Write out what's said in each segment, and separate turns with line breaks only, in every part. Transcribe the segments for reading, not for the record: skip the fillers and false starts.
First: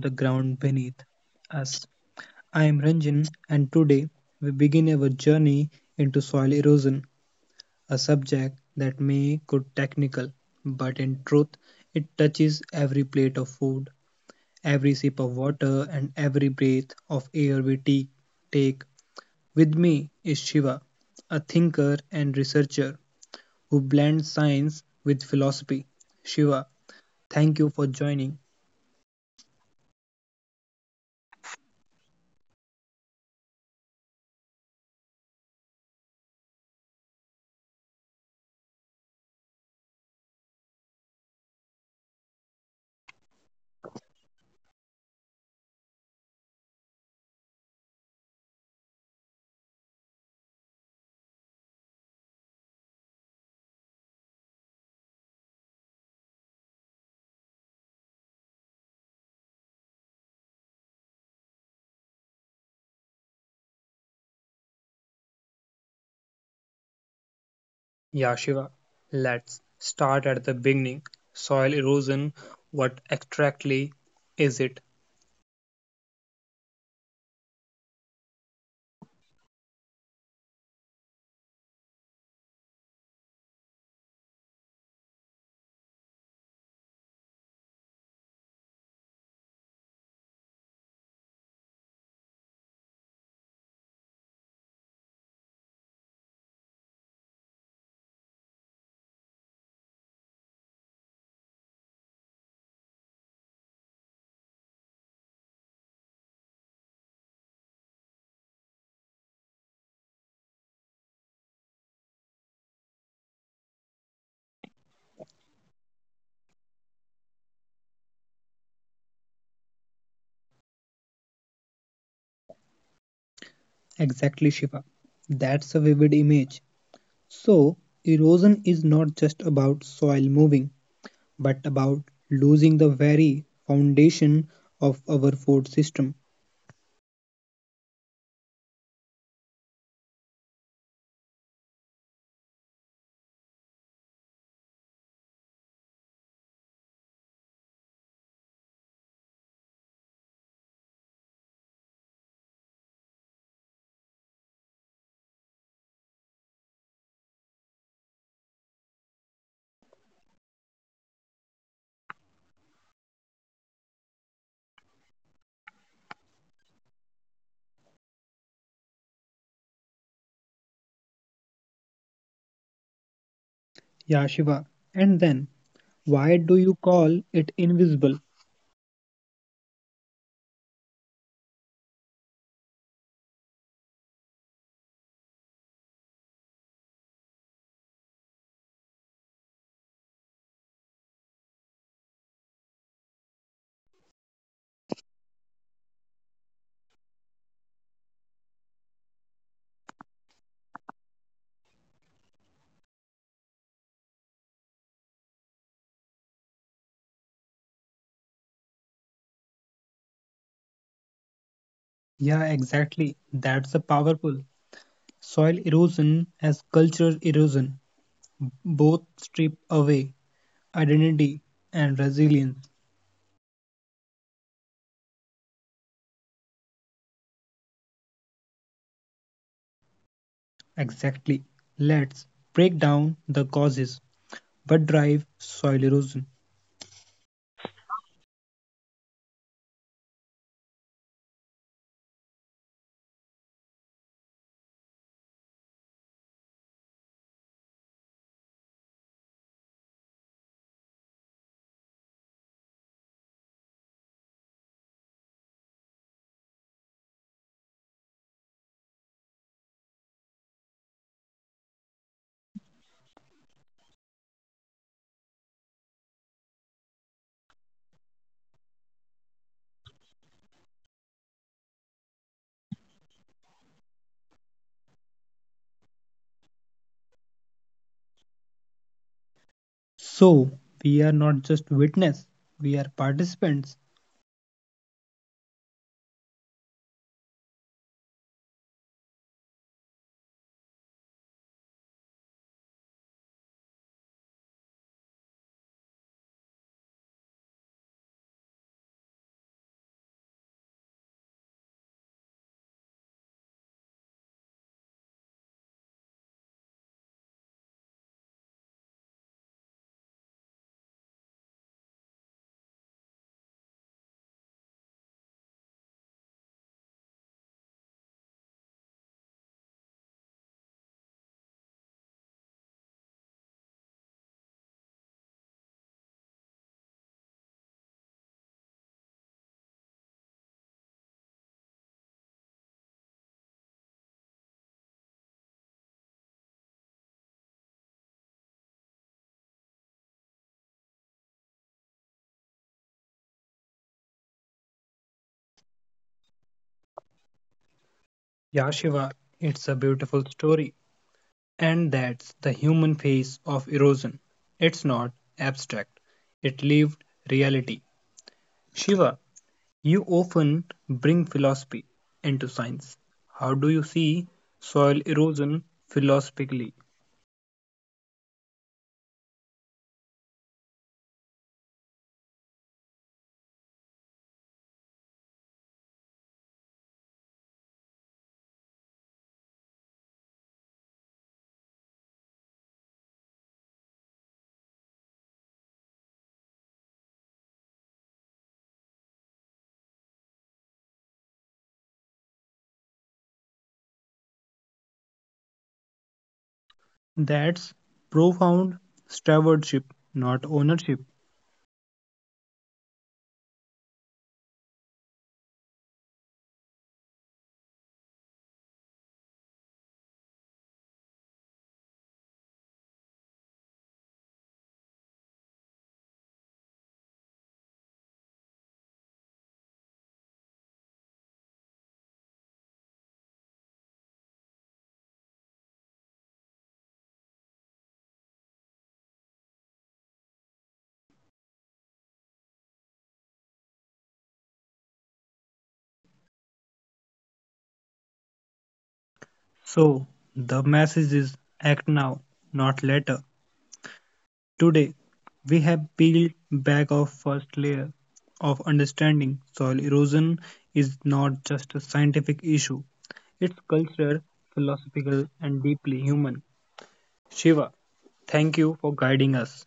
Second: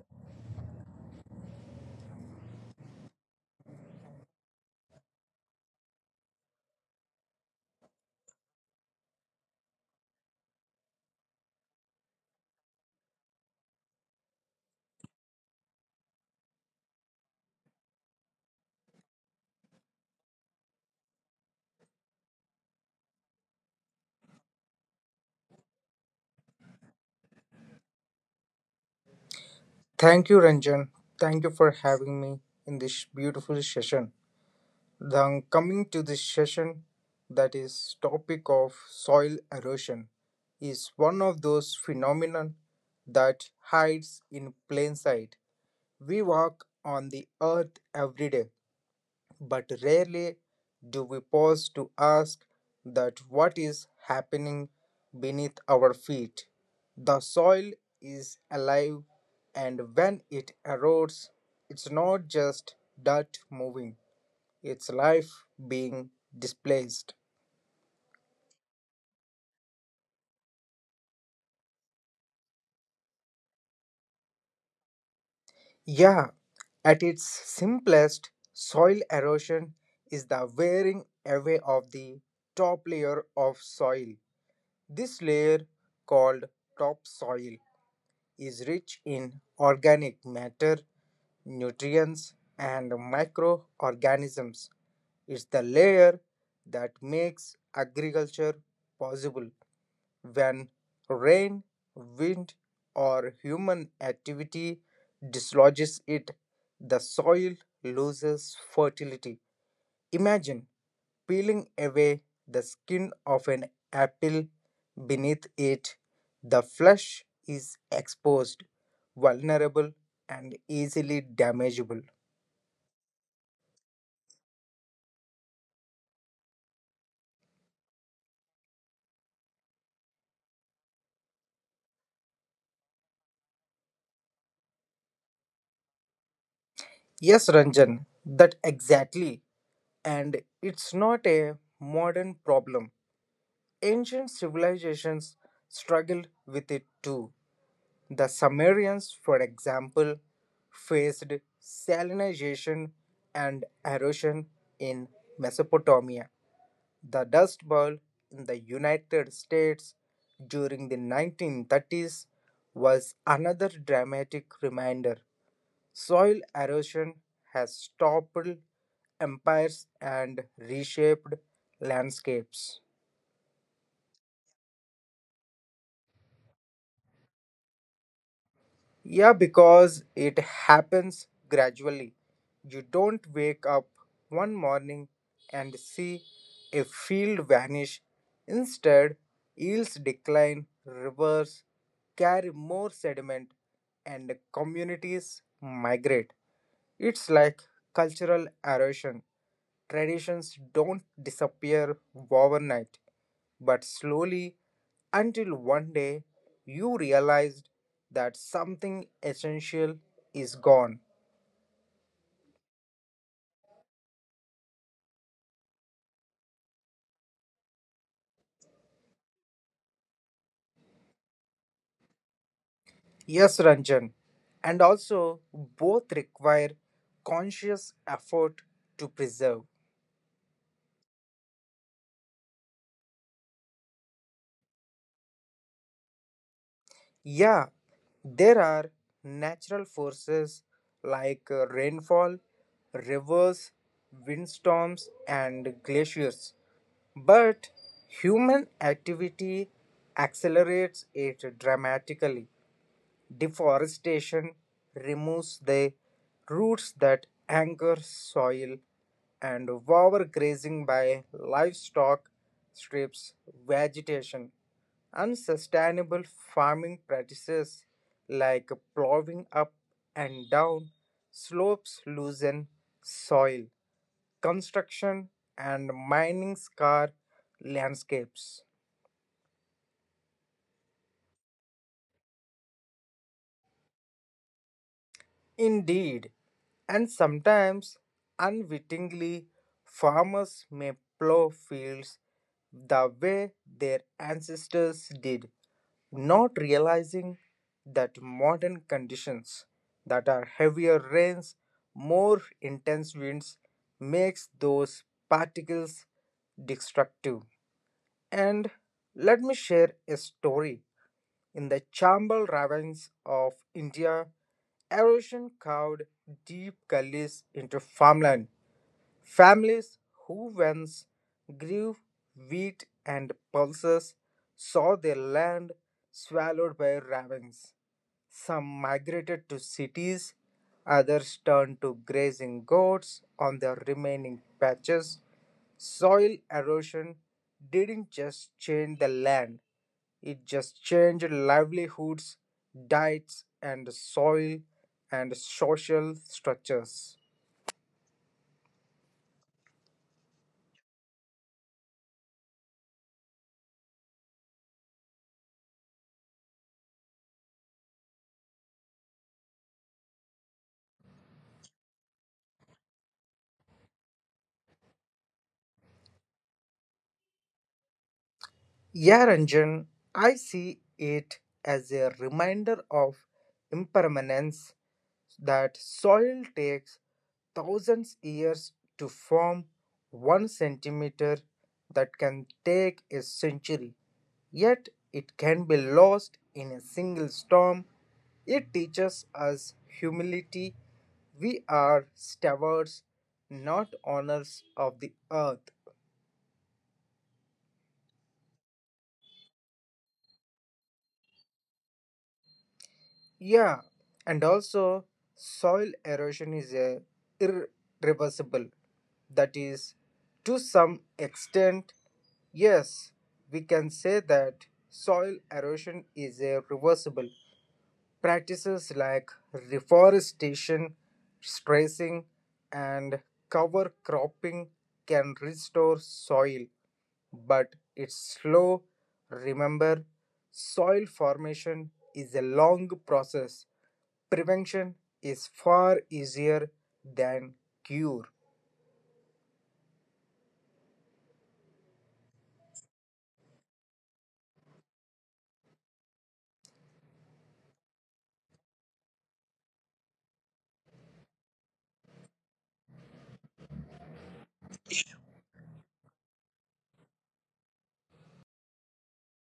the ground beneath us. I am Ranjan and today we begin our journey into soil erosion, a subject that may go technical, but in truth it touches every plate of food, every sip of water and every breath of air we take. With me is Shiva, a thinker and researcher who blends science with philosophy. Shiva, thank you for joining.
Thank you, Ranjan. Thank you for having me in this beautiful session. Then coming to this session, that is topic of soil erosion, is one of those phenomenon that hides in plain sight. We walk on the earth every day, but rarely do we pause to ask that what is happening beneath our feet. The soil is alive, and when it erodes, it's not just dirt moving, it's life being displaced.
Yeah, Shiva, let's start at the beginning. Soil erosion, what exactly is it?
Yeah, at its simplest, soil erosion is the wearing away of the top layer of soil. This layer, called topsoil, is rich in organic matter, nutrients, and microorganisms. It's the layer that makes agriculture possible. When rain, wind, or human activity dislodges it, the soil loses fertility. Imagine peeling away the skin of an apple. Beneath it, the flesh is exposed, vulnerable, and easily damageable.
Exactly, Shiva. That's a vivid image. So, erosion is not just about soil moving, but about losing the very foundation of our food system.
Yes, Ranjan, that exactly. And it's not a modern problem. Ancient civilizations struggled with it too. The Sumerians, for example, faced salinization and erosion in Mesopotamia. The Dust Bowl in the United States during the 1930s was another dramatic reminder. Soil erosion has toppled empires and reshaped landscapes.
Yeah, Shiva. And then, why do you call it invisible?
Yeah, because it happens gradually. You don't wake up one morning and see a field vanish. Instead, yields decline, rivers carry more sediment, and communities migrate. It's like cultural erosion. Traditions don't disappear overnight, but slowly until one day you realized that something essential is gone.
Yeah, exactly. That's a powerful. Soil erosion as cultural erosion. Both strip away identity and resilience.
Yes, Ranjan. And also, both require conscious effort to preserve.
Exactly, let's break down the causes. What drive soil erosion?
Yeah, there are natural forces like rainfall, rivers, windstorms, and glaciers. But human activity accelerates it dramatically. Deforestation removes the roots that anchor soil, and overgrazing by livestock strips vegetation. Unsustainable farming practices like plowing up and down slopes loosen soil. Construction and mining scar landscapes.
So we are not just witness, we are participants.
Indeed, and sometimes unwittingly, farmers may plow fields the way their ancestors did, not realizing that modern conditions that are heavier rains, more intense winds makes those particles destructive. And let me share a story in the Chambal ravines of India, erosion carved deep gullies into farmland. Families who once grew wheat and pulses saw their land swallowed by ravines. Some migrated to cities, others turned to grazing goats on the remaining patches. Soil erosion didn't just change the land, it just changed livelihoods, diets, and soil and social structures.
Yeah, Shiva, it's a beautiful story, and that's the human face of erosion. It's not abstract, it lived reality. Shiva, you often bring philosophy into science. How do you see soil erosion philosophically?
Yeah, Ranjan, I see it as a reminder of impermanence that soil takes thousands years to form 1 centimeter that can take a century. Yet it can be lost in a single storm. It teaches us humility. We are stewards, not owners of the earth.
That's profound. Stewardship, not ownership.
Yeah, and also soil erosion is a irreversible. That is, to some extent, yes, we can say that soil erosion is a reversible. Practices like reforestation, stressing, and cover cropping can restore soil, but it's slow. Remember, soil formation is a long process. Prevention is far easier than cure.
So, the message is act now, not later. Today, we have peeled back our first layer of understanding soil erosion is not just a scientific issue, it's cultural, philosophical, and deeply human. Shiva, thank you for guiding us.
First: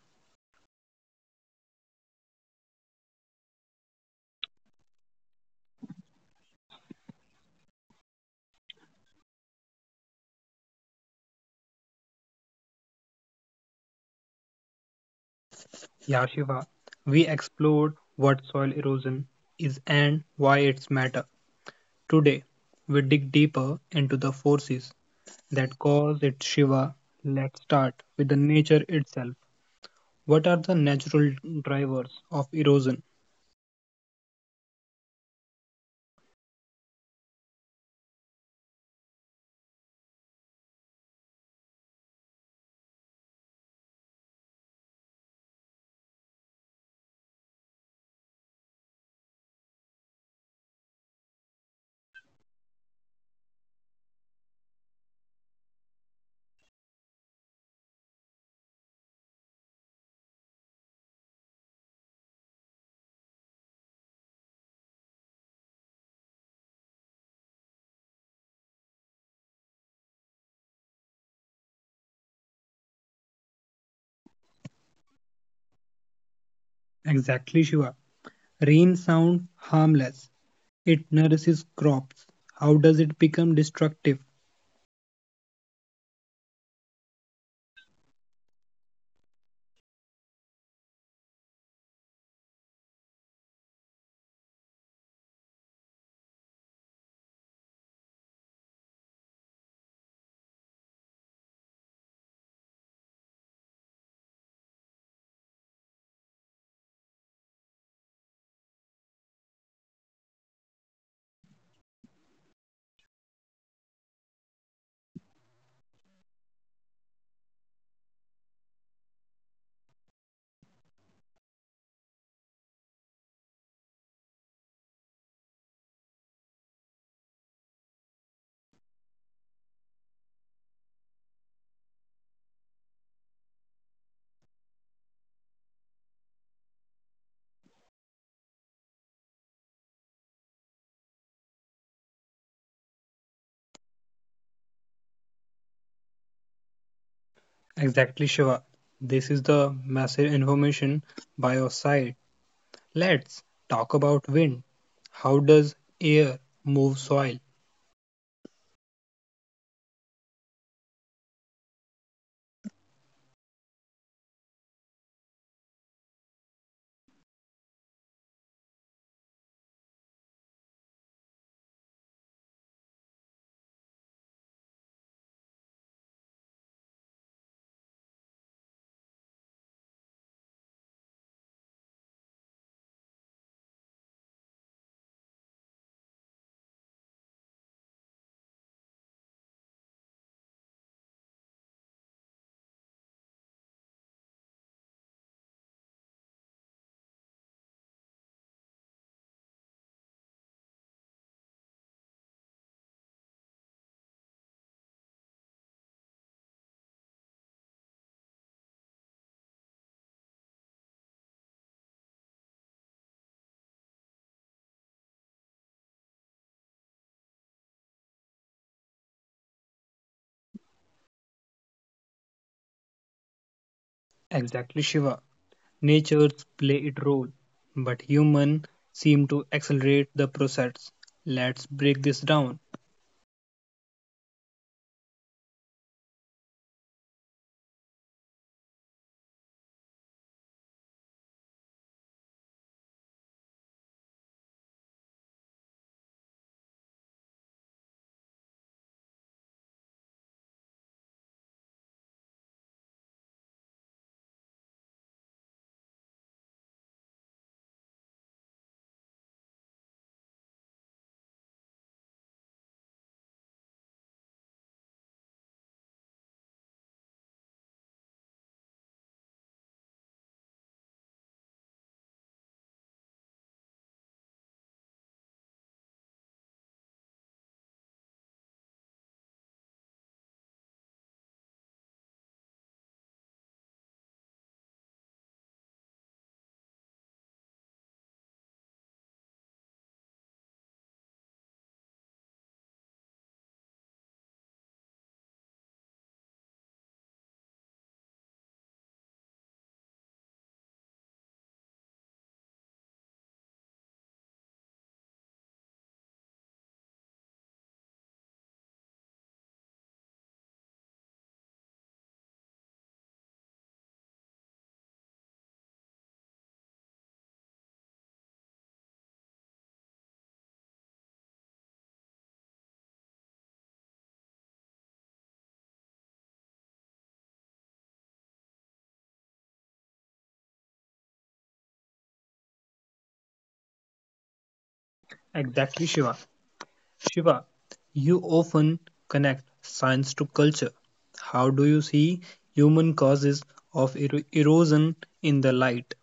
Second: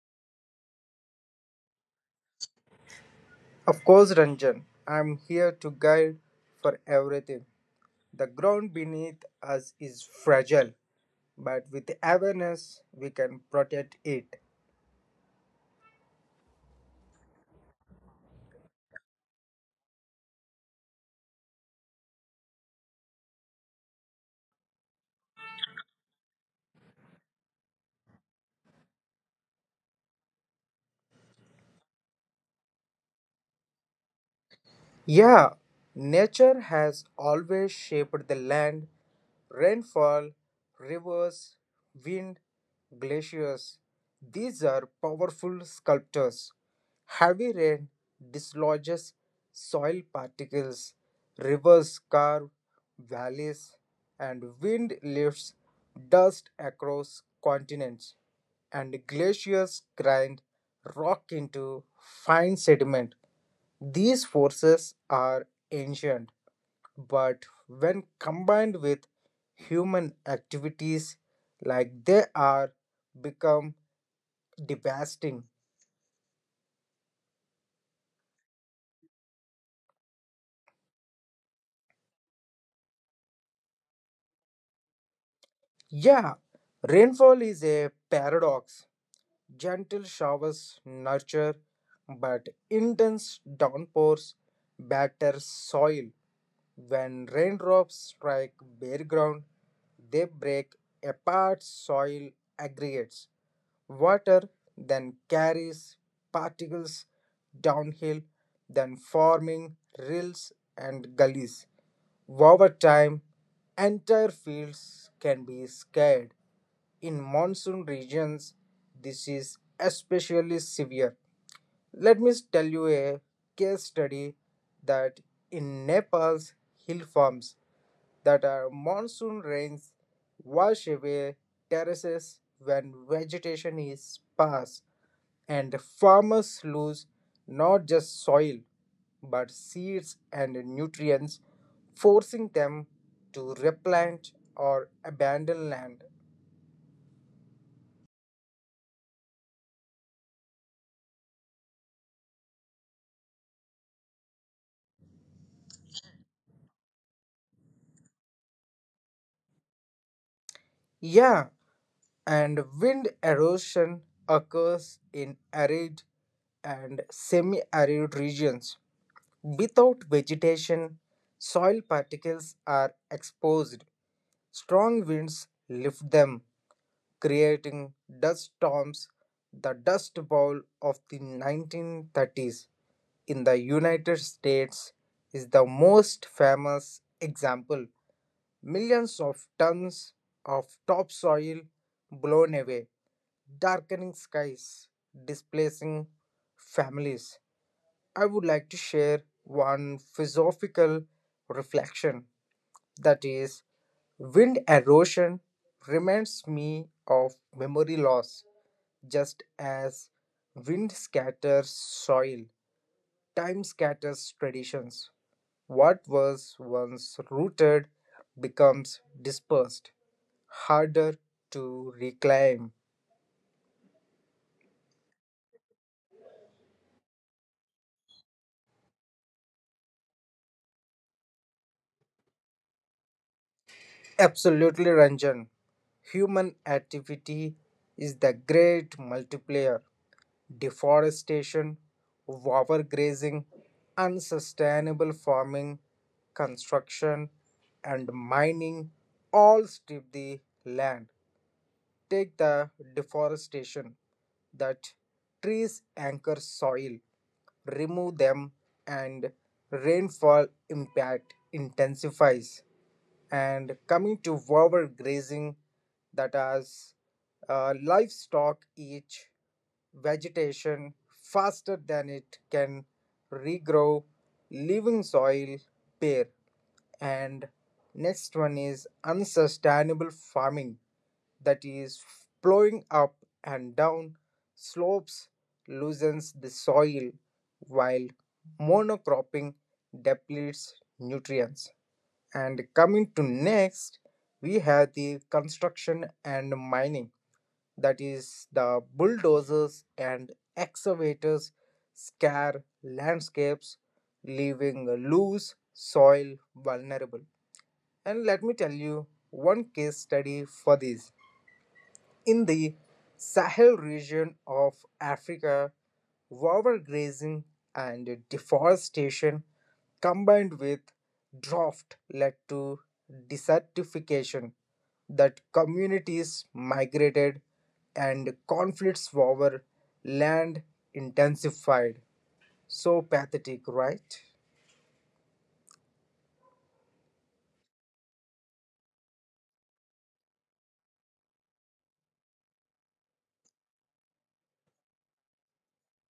Of course, Ranjan, I'm here to guide for everything. The ground beneath us is fragile, but with awareness, we can protect it.
Yeah, Shiva, we explored what soil erosion is and why it's matter. Today, we dig deeper into the forces that cause it. Shiva, let's start with the nature itself. What are the natural drivers of erosion?
Yeah, nature has always shaped the land. Rainfall, rivers, wind, glaciers. These are powerful sculptors. Heavy rain dislodges soil particles, rivers carve valleys, and wind lifts dust across continents, and glaciers grind rock into fine sediment. These forces are ancient, but when combined with human activities like they are become devastating.
Exactly, Shiva. Rain sounds harmless. It nourishes crops. How does it become destructive?
Yeah, rainfall is a paradox. Gentle showers nurture, but intense downpours batter soil. When raindrops strike bare ground, they break apart soil aggregates. Water then carries particles downhill, then forming rills and gullies. Over time, entire fields can be scarred. In monsoon regions, this is especially severe. Let me tell you a case study that in Nepal's hill farms that are monsoon rains wash away terraces when vegetation is sparse. And farmers lose not just soil, but seeds and nutrients, forcing them to replant or abandon land.
Exactly, Shiva. This is the massive information by your side. Let's talk about wind. How does air move soil?
Yeah, and wind erosion occurs in arid and semi arid regions. Without vegetation, soil particles are exposed. Strong winds lift them, creating dust storms, the Dust Bowl of the 1930s in the United States is the most famous example. Millions of tons of topsoil blown away, darkening skies, displacing families. I would like to share one philosophical reflection that is, wind erosion reminds me of memory loss. Just as wind scatters soil, time scatters traditions. What was once rooted becomes dispersed, harder to reclaim.
Exactly, Shiva. Nature play it role, but humans seem to accelerate the process. Let's break this down.
Absolutely, Ranjan. Human activity is the great multiplier. Deforestation, overgrazing, unsustainable farming, construction, and mining all strip the land. Take the deforestation that trees anchor soil, remove them, and rainfall impact intensifies. And coming to overgrazing, that as livestock eat vegetation faster than it can regrow, leaving soil bare. And next one is unsustainable farming, that is, plowing up and down slopes loosens the soil while monocropping depletes nutrients. And coming to next, we have the construction and mining, that is, the bulldozers and excavators scar landscapes, leaving loose soil vulnerable. And let me tell you one case study for this. In the Sahel region of Africa, overgrazing and deforestation combined with drought led to desertification that communities migrated and conflicts over land intensified. So pathetic, right?
Exactly, Shiva. Shiva, you often connect science to culture. How do you see human causes of erosion in the light?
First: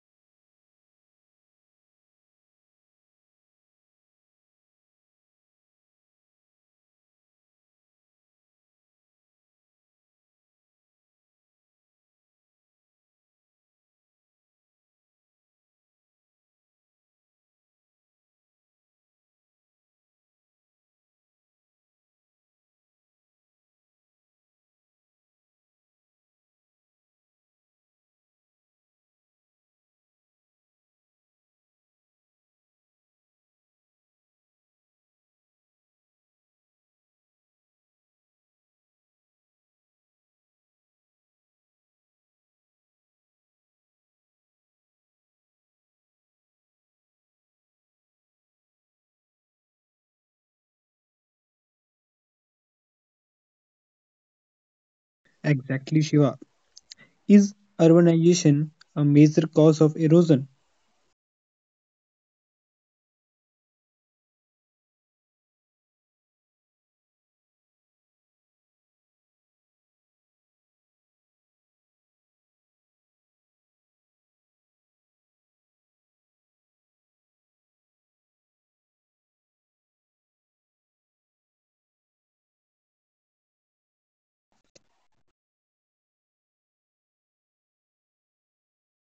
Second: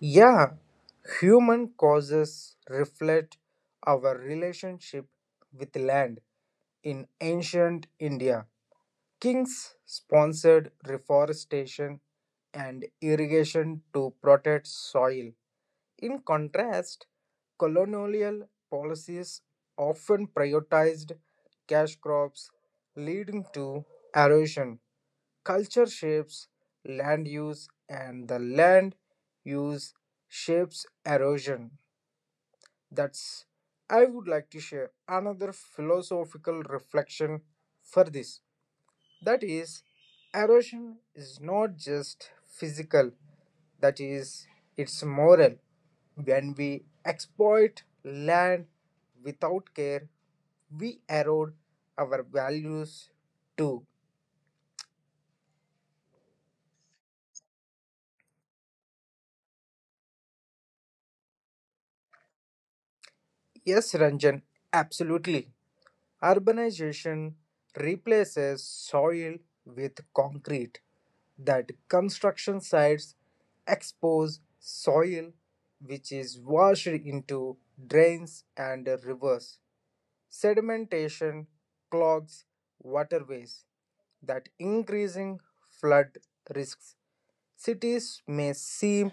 Yeah, human causes reflect our relationship with land. In ancient India, kings sponsored reforestation and irrigation to protect soil. In contrast, colonial policies often prioritized cash crops, leading to erosion. Culture shapes land use, and the land use shapes erosion. That's I would like to share another philosophical reflection for this. That is, erosion is not just physical, that is, it's moral. When we exploit land without care, we erode our values too.
Exactly, Shiva. Is urbanization a major cause of erosion?
Yes, Ranjan, absolutely. Urbanization replaces soil with concrete, that construction sites expose soil which is washed into drains and rivers. Sedimentation clogs waterways that increasing flood risks. Cities may seem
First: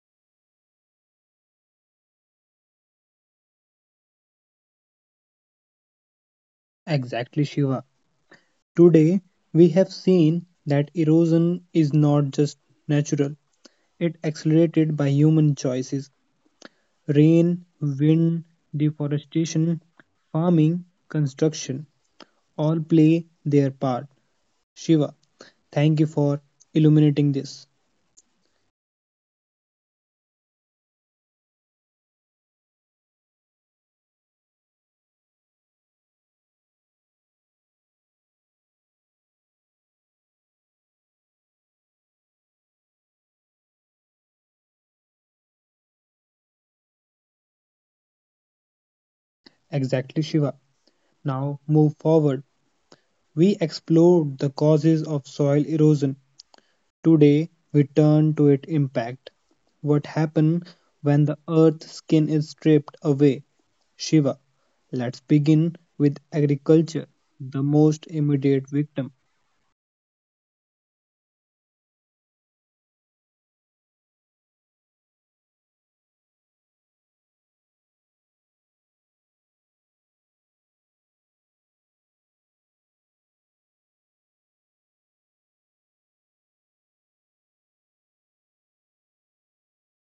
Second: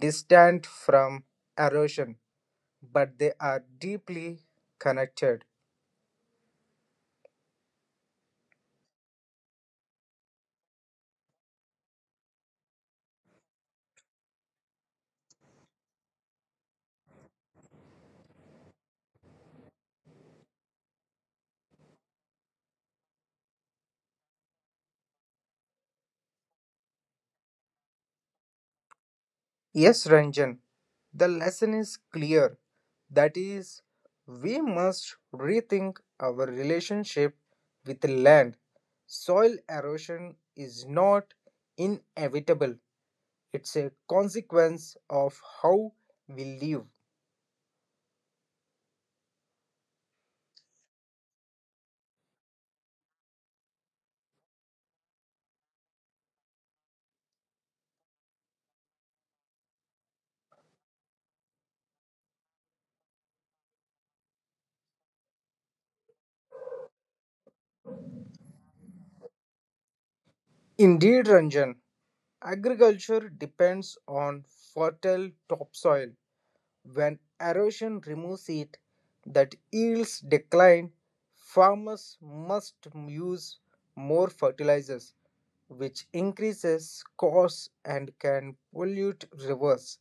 distant from erosion, but they are deeply connected.
Exactly, Shiva. Today, we have seen that erosion is not just natural, it accelerated by human choices: rain, wind, deforestation, farming, construction all play their part. Shiva, thank you for illuminating this.
Yes, Ranjan, the lesson is clear that is, we must rethink our relationship with land. Soil erosion is not inevitable, it's a consequence of how we live.
Exactly, Shiva. Now move forward. We explored the causes of soil erosion. Today, we turn to its impact. What happens when the earth's skin is stripped away? Shiva, let's begin with agriculture, the most immediate victim.
Indeed, Ranjan, agriculture depends on fertile topsoil. When erosion removes it, that yields decline, farmers must use more fertilizers, which increases costs and can pollute rivers.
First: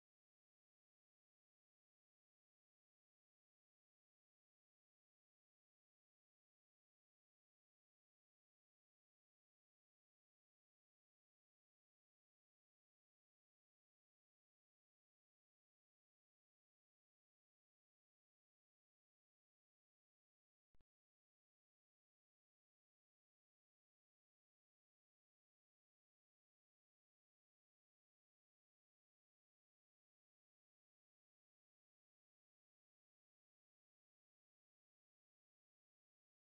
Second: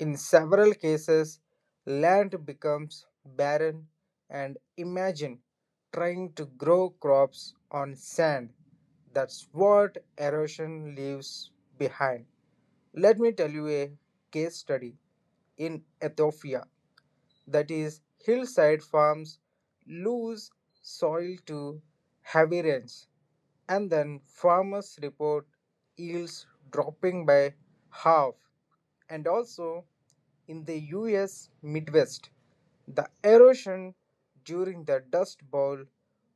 In several cases, land becomes barren and imagine trying to grow crops on sand. That's what erosion leaves behind. Let me tell you a case study in Ethiopia that is, hillside farms lose soil to heavy rains, and then farmers report yields dropping by half. And also in the US Midwest, the erosion during the Dust Bowl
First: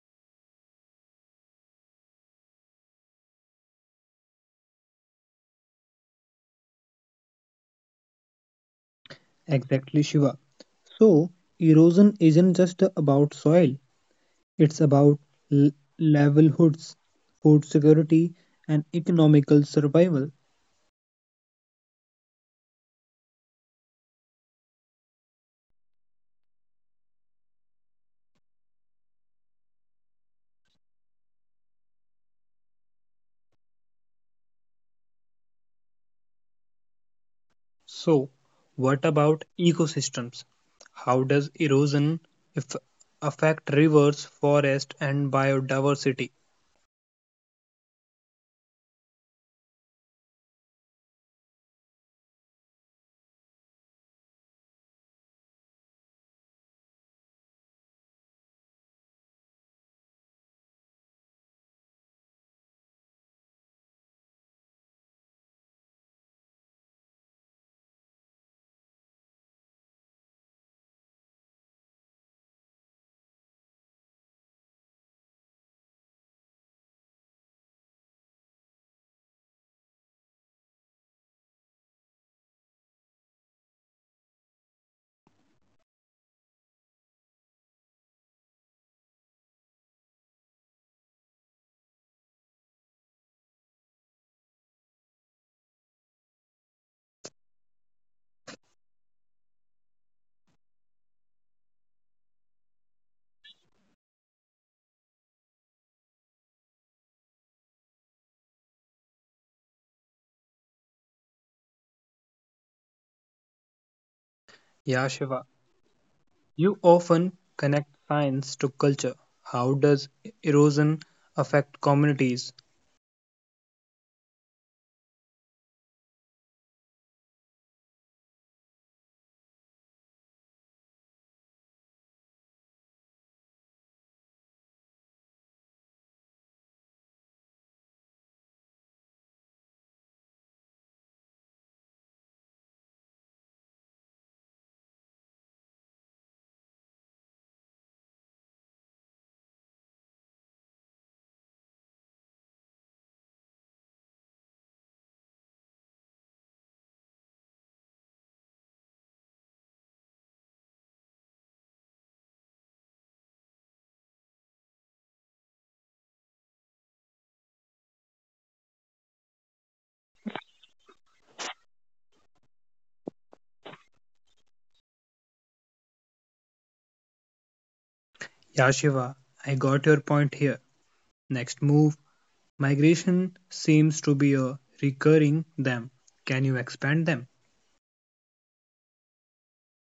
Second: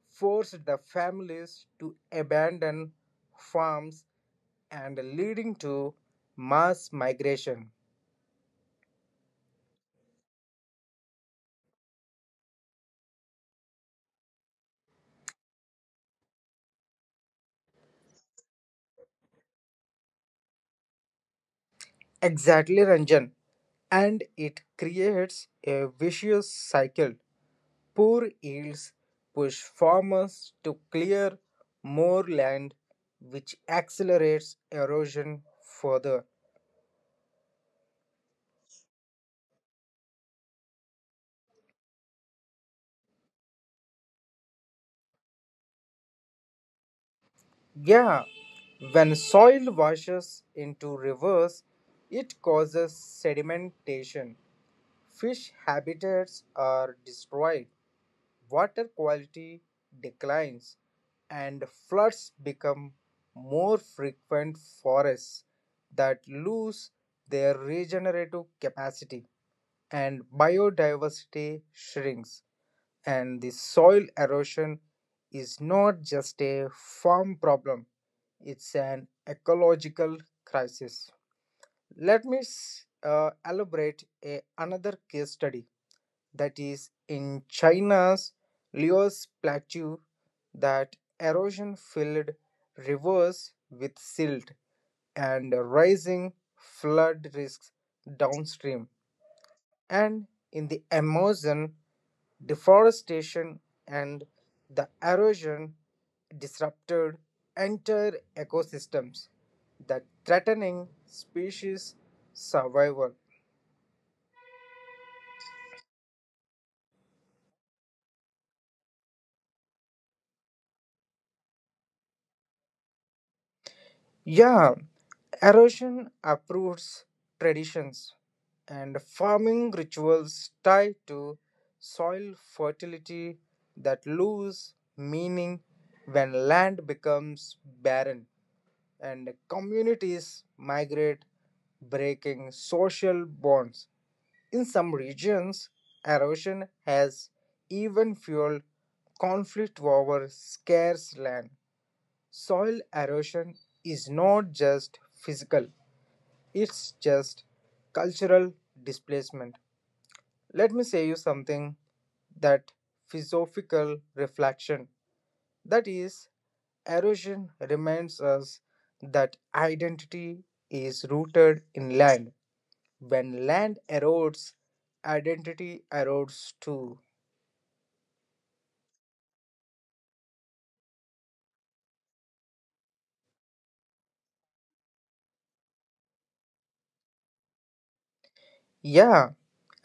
forced the families to abandon farms and leading to mass migration.
Exactly, Shiva. So, erosion isn't just about soil, it's about l- level food security, and economical survival.
Exactly, Ranjan. And it creates a vicious cycle. Poor yields push farmers to clear more land, which accelerates erosion further.
So, what about ecosystems? How does erosion if affect rivers, forests, and biodiversity?
Yeah, when soil washes into rivers, it causes sedimentation. Fish habitats are destroyed, water quality declines and floods become more frequent forests that lose their regenerative capacity and biodiversity shrinks and the soil erosion is not just a farm problem, it's an ecological crisis. Let me elaborate another case study that is in China's Liu's plateau that erosion filled rivers with silt and rising flood risks downstream, and in the Amazon deforestation and the erosion disrupted entire ecosystems that threatening species survival.
Yeah, Shiva, you often connect science to culture. How does erosion affect communities?
Yeah, erosion uproots traditions and farming rituals tied to soil fertility that lose meaning when land becomes barren and communities migrate, breaking social bonds. In some regions, erosion has even fueled conflict over scarce land. Soil erosion is not just physical, it's just cultural displacement. Let me say you something that philosophical reflection that is erosion reminds us that identity is rooted in land when land erodes identity erodes too.
Yeah, Shiva, I got your point here. Next move, migration seems to be a recurring them. Can you expand them?
Yeah,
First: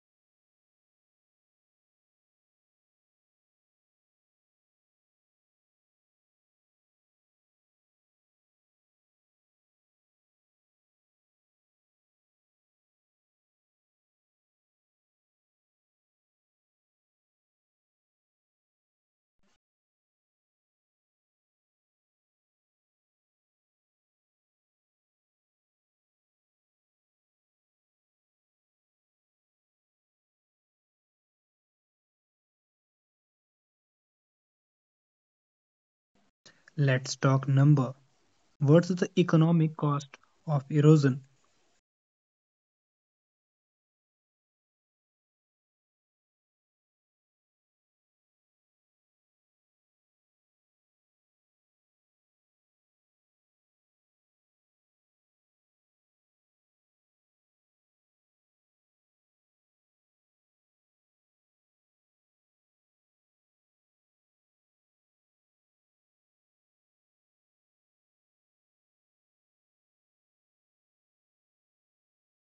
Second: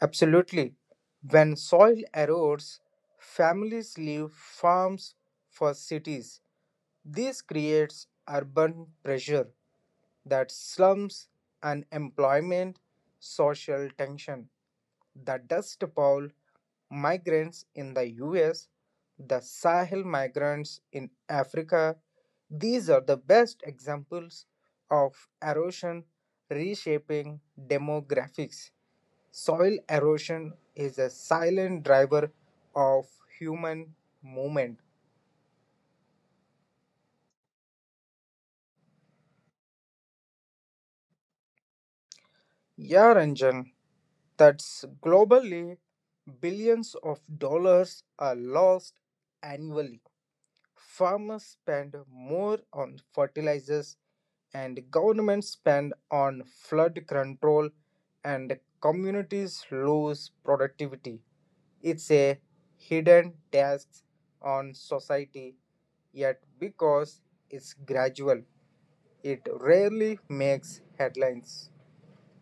absolutely. When soil erodes, families leave farms for cities. This creates urban pressure that slums, unemployment, social tension. The dust bowl migrants in the US, the Sahel migrants in Africa, these are the best examples of erosion reshaping demographics. Soil erosion is a silent driver of human movement.
Let's talk number. What's the economic cost of erosion?
Yeah, Ranjan, that's globally billions of dollars are lost annually. Farmers spend more on fertilizers and governments spend on flood control and communities lose productivity. It's a hidden tax on society, yet because it's gradual, it rarely makes headlines.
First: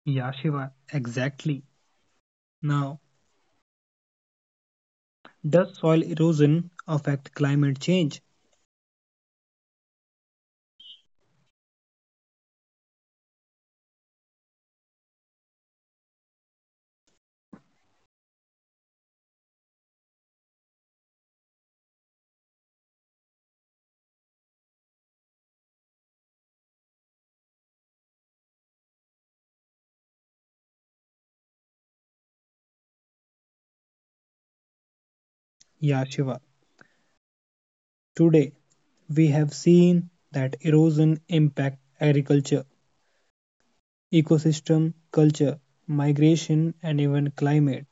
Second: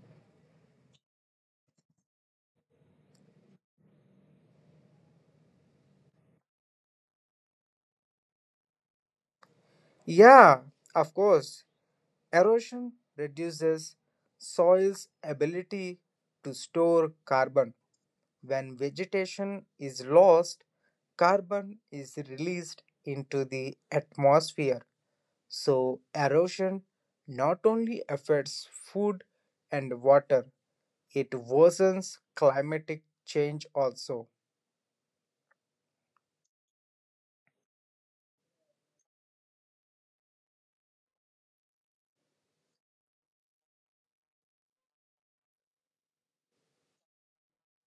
Yeah, Shiva, exactly. Now, does soil erosion affect climate change?
Yeah, of course. Erosion reduces soil's ability to store carbon. When vegetation is lost, carbon is released into the atmosphere. So, erosion not only affects food and water, it worsens climatic change also.
Yeah, Shiva. Today, we have seen that erosion impacts agriculture, ecosystem, culture, migration, and even climate.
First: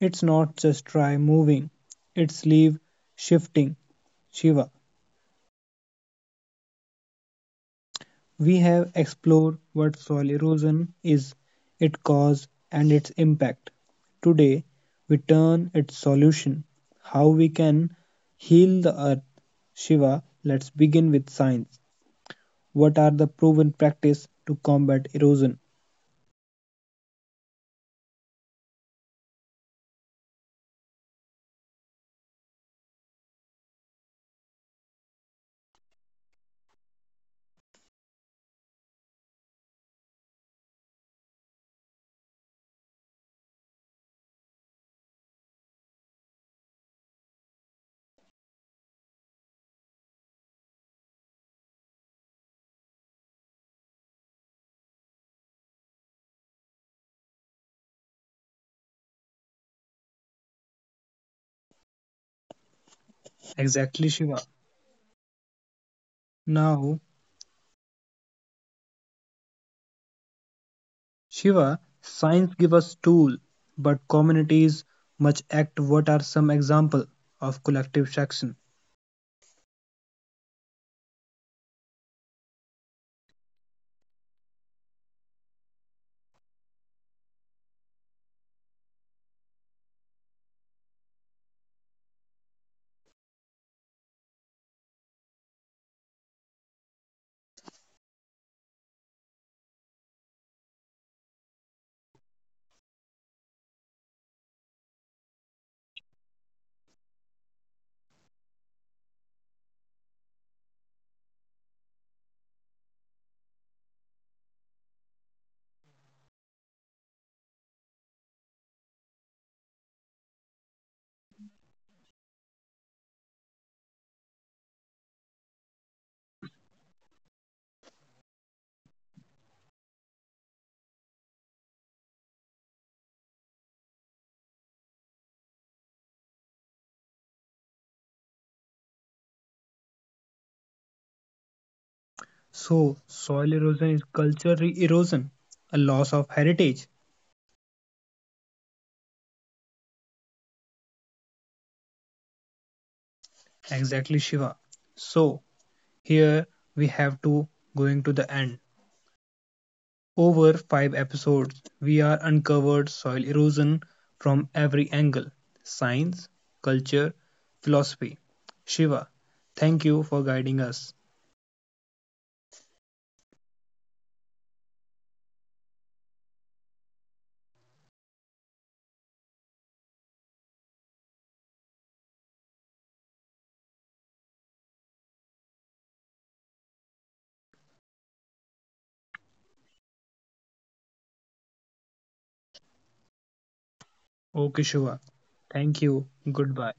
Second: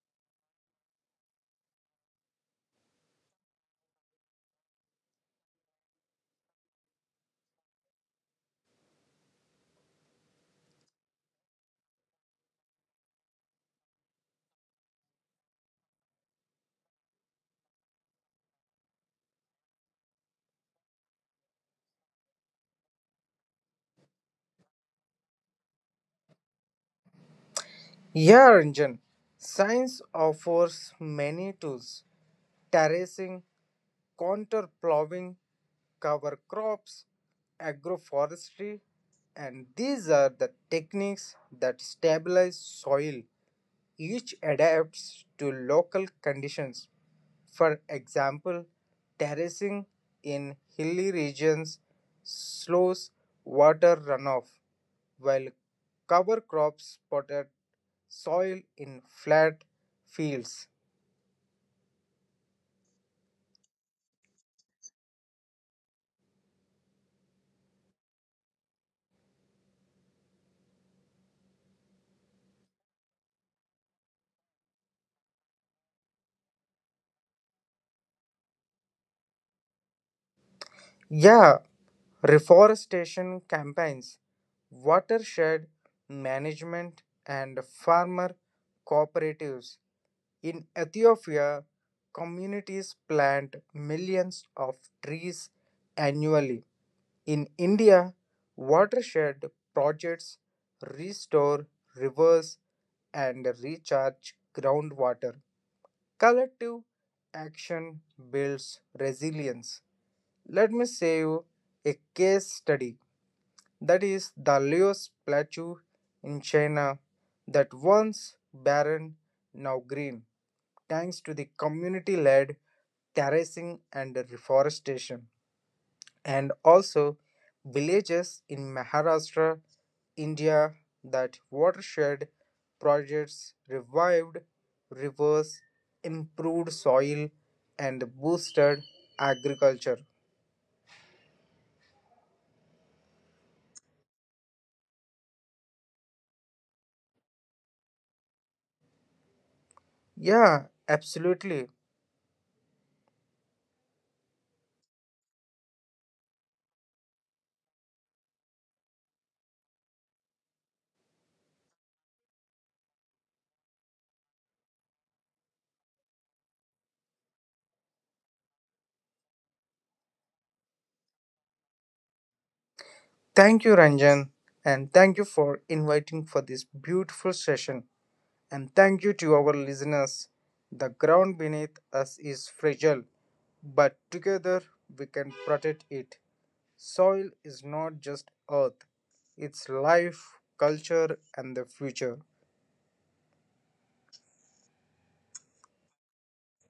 It's not just dry moving, it's leaf shifting. Shiva, we have explored what soil erosion is, its cause, and its impact. Today, we turn its solution, how we can heal the earth. Shiva, let's begin with science. What are the proven practice to combat erosion?
Yeah, Ranjan, science offers many tools terracing, contour plowing, cover crops, agroforestry, and these are the techniques that stabilize soil. Each adapts to local conditions, for example, terracing in hilly regions slows water runoff, while cover crops spotted soil in flat fields.
Exactly, Shiva. Now, Shiva, science give us tool, but communities must act. What are some example of collective action?
Yeah, reforestation campaigns, watershed management, and farmer cooperatives. In Ethiopia, communities plant millions of trees annually. In India, watershed projects restore rivers and recharge groundwater. Collective action builds resilience. Let me say you a case study that is the Leo statue in China that once barren now green thanks to the community led terracing and reforestation. And also, villages in Maharashtra, India, that watershed projects revived rivers, improved soil, and boosted agriculture.
So, soil erosion is culture erosion, a loss of heritage.
Yeah, absolutely.
Exactly, Shiva. So, here we have to going to the end. Over 5 episodes, we are uncovered soil erosion from every angle: science, culture, philosophy. Shiva, thank you for guiding us.
Thank you, Ranjan, and thank you for inviting for this beautiful session. And thank you to our listeners. The ground beneath us is fragile, but together we can protect it. Soil is not just earth, it's life, culture, and the future.
Okay, Shiva. Thank you. Goodbye.